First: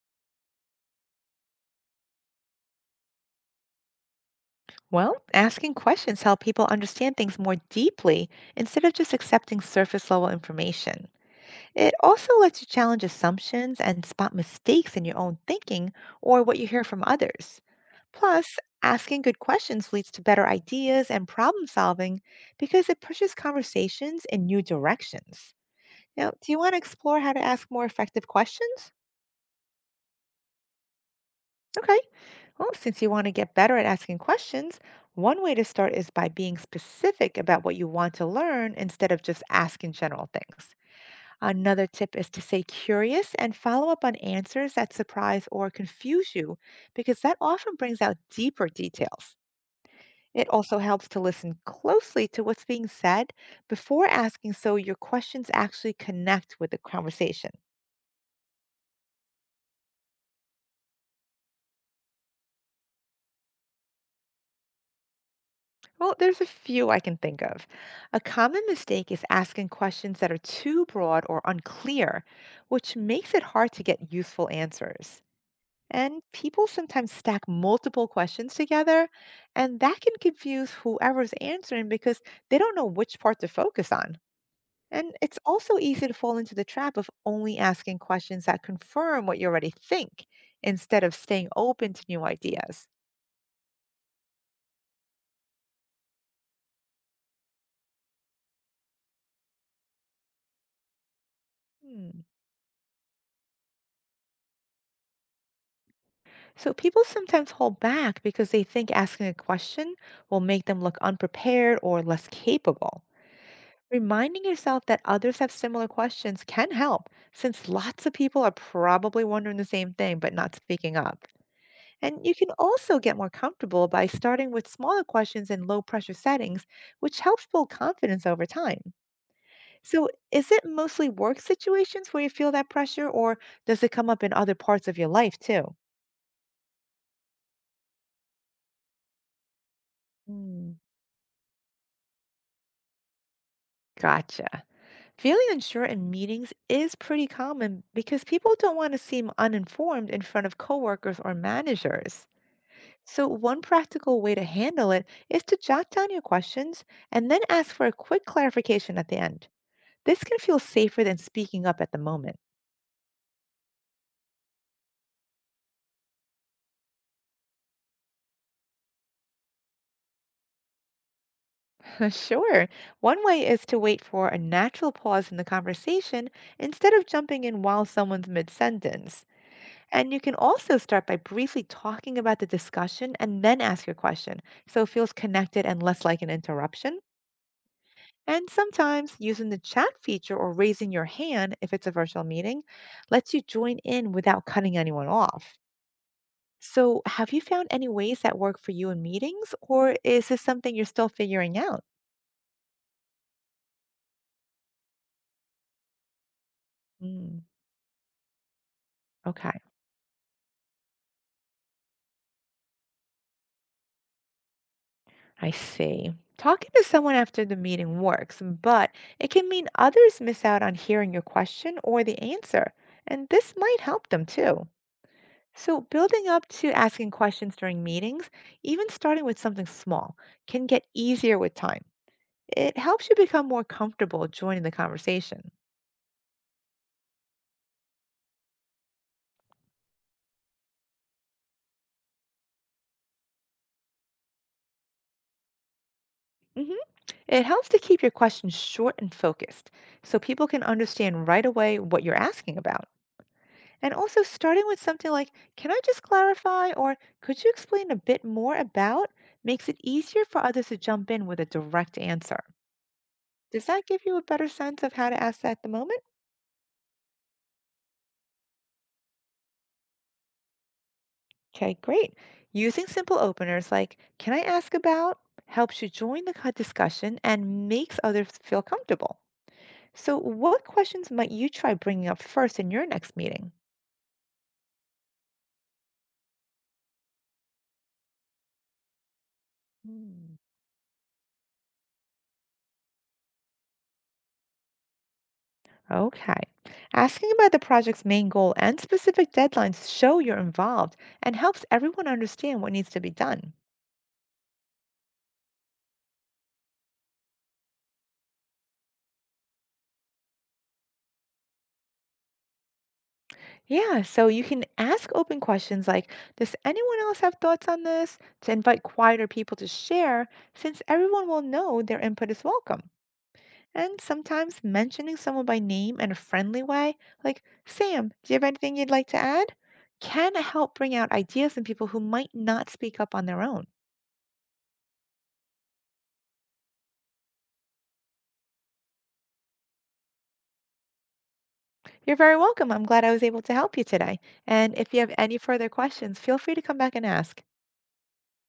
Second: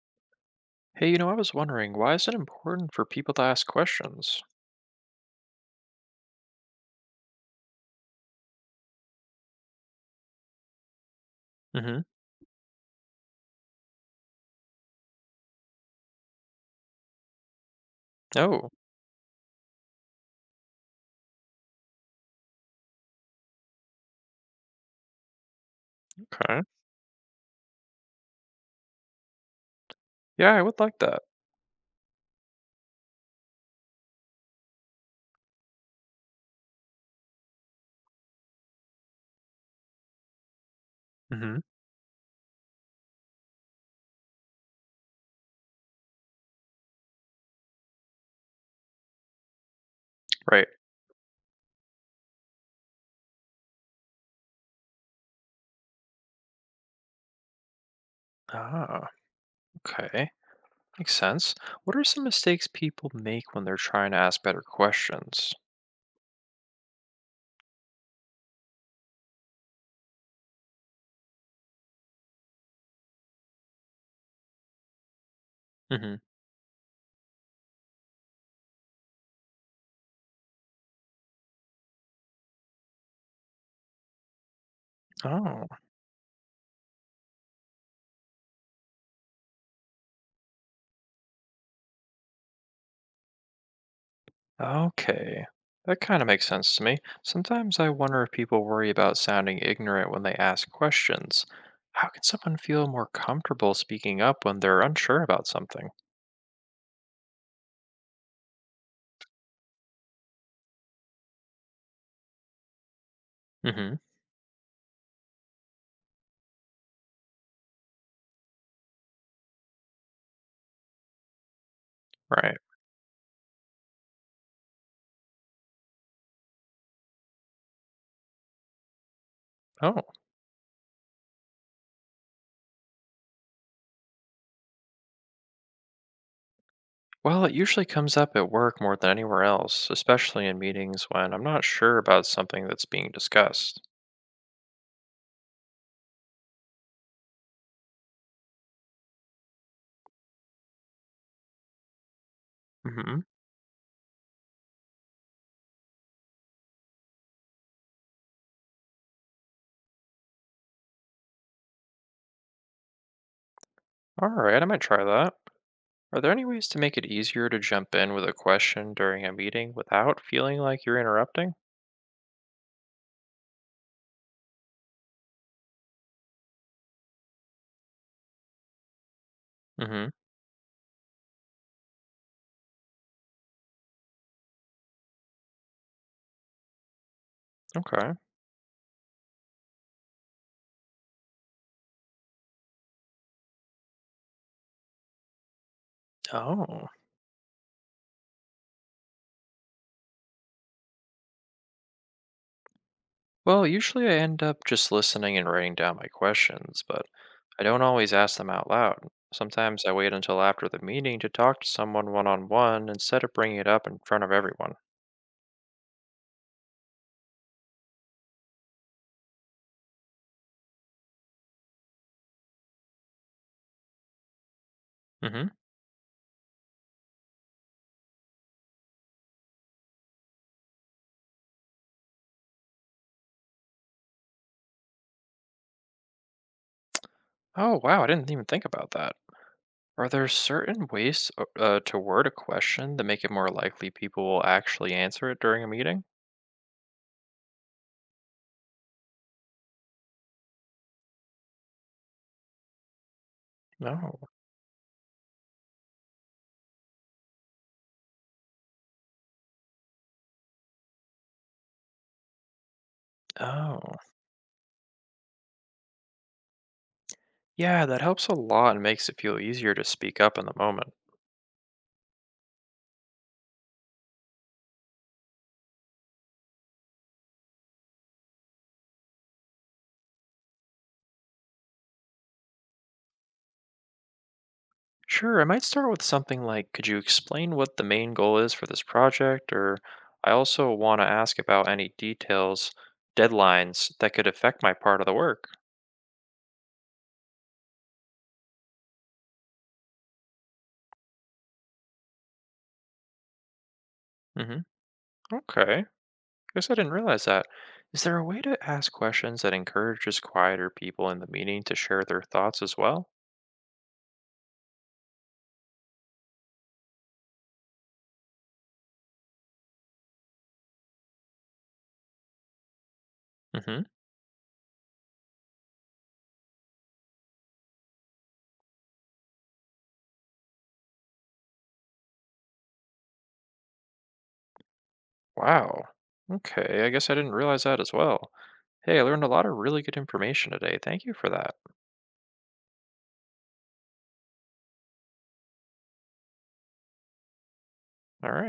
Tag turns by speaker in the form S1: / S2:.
S1: Hey, you know, I was wondering, why is it important for people to ask questions?
S2: Well, asking questions help people understand things more deeply instead of just accepting surface level information. It
S1: Mm-hmm.
S2: also lets you challenge assumptions and spot mistakes in your own thinking or what you hear from others. Plus,
S1: Oh,
S2: asking good questions leads to better ideas and problem solving because it pushes conversations in new directions. Now, do you
S1: okay.
S2: want to explore how to ask more effective questions?
S1: Yeah, I would like that.
S2: Okay. Well, since you want to get better at asking questions, one way to start is by being specific about what you want to learn instead of just asking general things.
S1: Mm-hmm.
S2: Another tip is to stay curious and follow up on answers that surprise or confuse you, because that often brings out deeper details. It
S1: Right.
S2: also helps to listen closely to what's being said before asking so your questions actually connect with the conversation.
S1: Ah, okay. Makes sense. What are some mistakes people make when they're trying to ask better questions?
S2: Well, there's a few I can think of. A common mistake is asking questions that are too broad or unclear, which makes it hard to get useful answers.
S1: Mm-hmm.
S2: And people sometimes stack multiple questions together, and that can confuse whoever's answering because they don't know which part to focus on. And it's
S1: Oh,
S2: also easy to fall into the trap of only asking questions that confirm what you already think instead of staying open to new ideas.
S1: okay. That kind of makes sense to me. Sometimes I wonder if people worry about sounding ignorant when they ask questions. How
S2: Hmm.
S1: can someone feel more comfortable speaking up when they're unsure about something?
S2: So people sometimes hold back because they think asking a question will make them look unprepared or less capable.
S1: Mm-hmm.
S2: Reminding yourself that others have similar questions can help, since lots of people are probably wondering the same thing but not speaking up. And you can
S1: Right.
S2: also get more comfortable by starting with smaller questions in low pressure settings, which helps build confidence over time.
S1: Oh.
S2: So, is it mostly work situations where you feel that pressure, or does it come up in other parts of your life too?
S1: Well, it usually comes up at work more than anywhere else, especially in
S2: Hmm,
S1: meetings when I'm not sure about something that's being discussed.
S2: gotcha. Feeling unsure in meetings is pretty common because people don't want to seem uninformed in front of coworkers or managers.
S1: Hmm.
S2: So, one practical way to handle it is to jot down your questions and then ask for a quick clarification at the end. This can feel safer than speaking up at the moment.
S1: All right, I might try that. Are there any ways to make it easier to jump in with a question during a meeting without feeling like you're interrupting?
S2: Sure. One way is to wait for a natural pause in the conversation instead of jumping in while someone's mid sentence.
S1: Hmm.
S2: And you can also start by briefly talking about the discussion and then ask your question so it feels connected and less like an interruption.
S1: Okay.
S2: And sometimes using the chat feature or raising your hand if it's a virtual meeting lets you join in without cutting anyone off.
S1: Oh.
S2: So, have you found any ways that work for you in meetings, or is this something you're still figuring out?
S1: Well, usually I end up just listening and writing down my questions, but
S2: Mm,
S1: I don't always ask them out loud.
S2: okay.
S1: Sometimes I wait until after the meeting to talk to someone one on one instead of bringing it up in front of everyone.
S2: I see. Talking to someone after the meeting works, but it can mean others miss out on hearing your question or the answer, and this might help them too.
S1: Hmm.
S2: So, building up to asking questions during meetings, even starting with something small, can get easier with time. It helps you become more comfortable joining the conversation.
S1: Oh, wow. I didn't even think about that. Are there certain ways to word a question that make it more likely people will actually answer it during a meeting?
S2: Mhm. It helps to keep your questions short and focused so people can understand right away what you're asking about. And also
S1: No.
S2: starting with something like, can I just clarify or could you explain a bit more about makes it easier for others to jump in with a direct answer. Does that
S1: Oh.
S2: give you a better sense of how to ask at the moment?
S1: Yeah, that helps a lot and makes it feel easier to speak up in the moment.
S2: Okay, great. Using simple openers like, can I ask about, helps you join the discussion and makes others feel comfortable. So, what questions might you try bringing up first in your next meeting?
S1: Sure, I might start with something like, could you explain what the main goal is for this project? Or I also want to ask about any details, deadlines that could affect my part of the work.
S2: Okay. Asking about the project's main goal and specific deadlines show you're involved and helps everyone understand what needs to be done.
S1: Mm-hmm. Okay. Guess I didn't realize that. Is there a way to ask questions that encourages quieter people in the meeting to share their thoughts as well?
S2: Yeah, so you can ask open questions like does anyone else have thoughts on this? To invite quieter people to share, since everyone will know their input is welcome.
S1: Mm-hmm.
S2: And sometimes mentioning someone by name in a friendly way, like Sam, do you have anything you'd like to add? Can help bring out ideas in people who might not speak up on their own.
S1: Wow. Okay, I guess I didn't realize that as well. Hey, I learned a lot of really good information today. Thank you for that.
S2: You're very welcome. I'm glad I was able to help you today. And if you have any further questions, feel free to come back and ask.
S1: All right.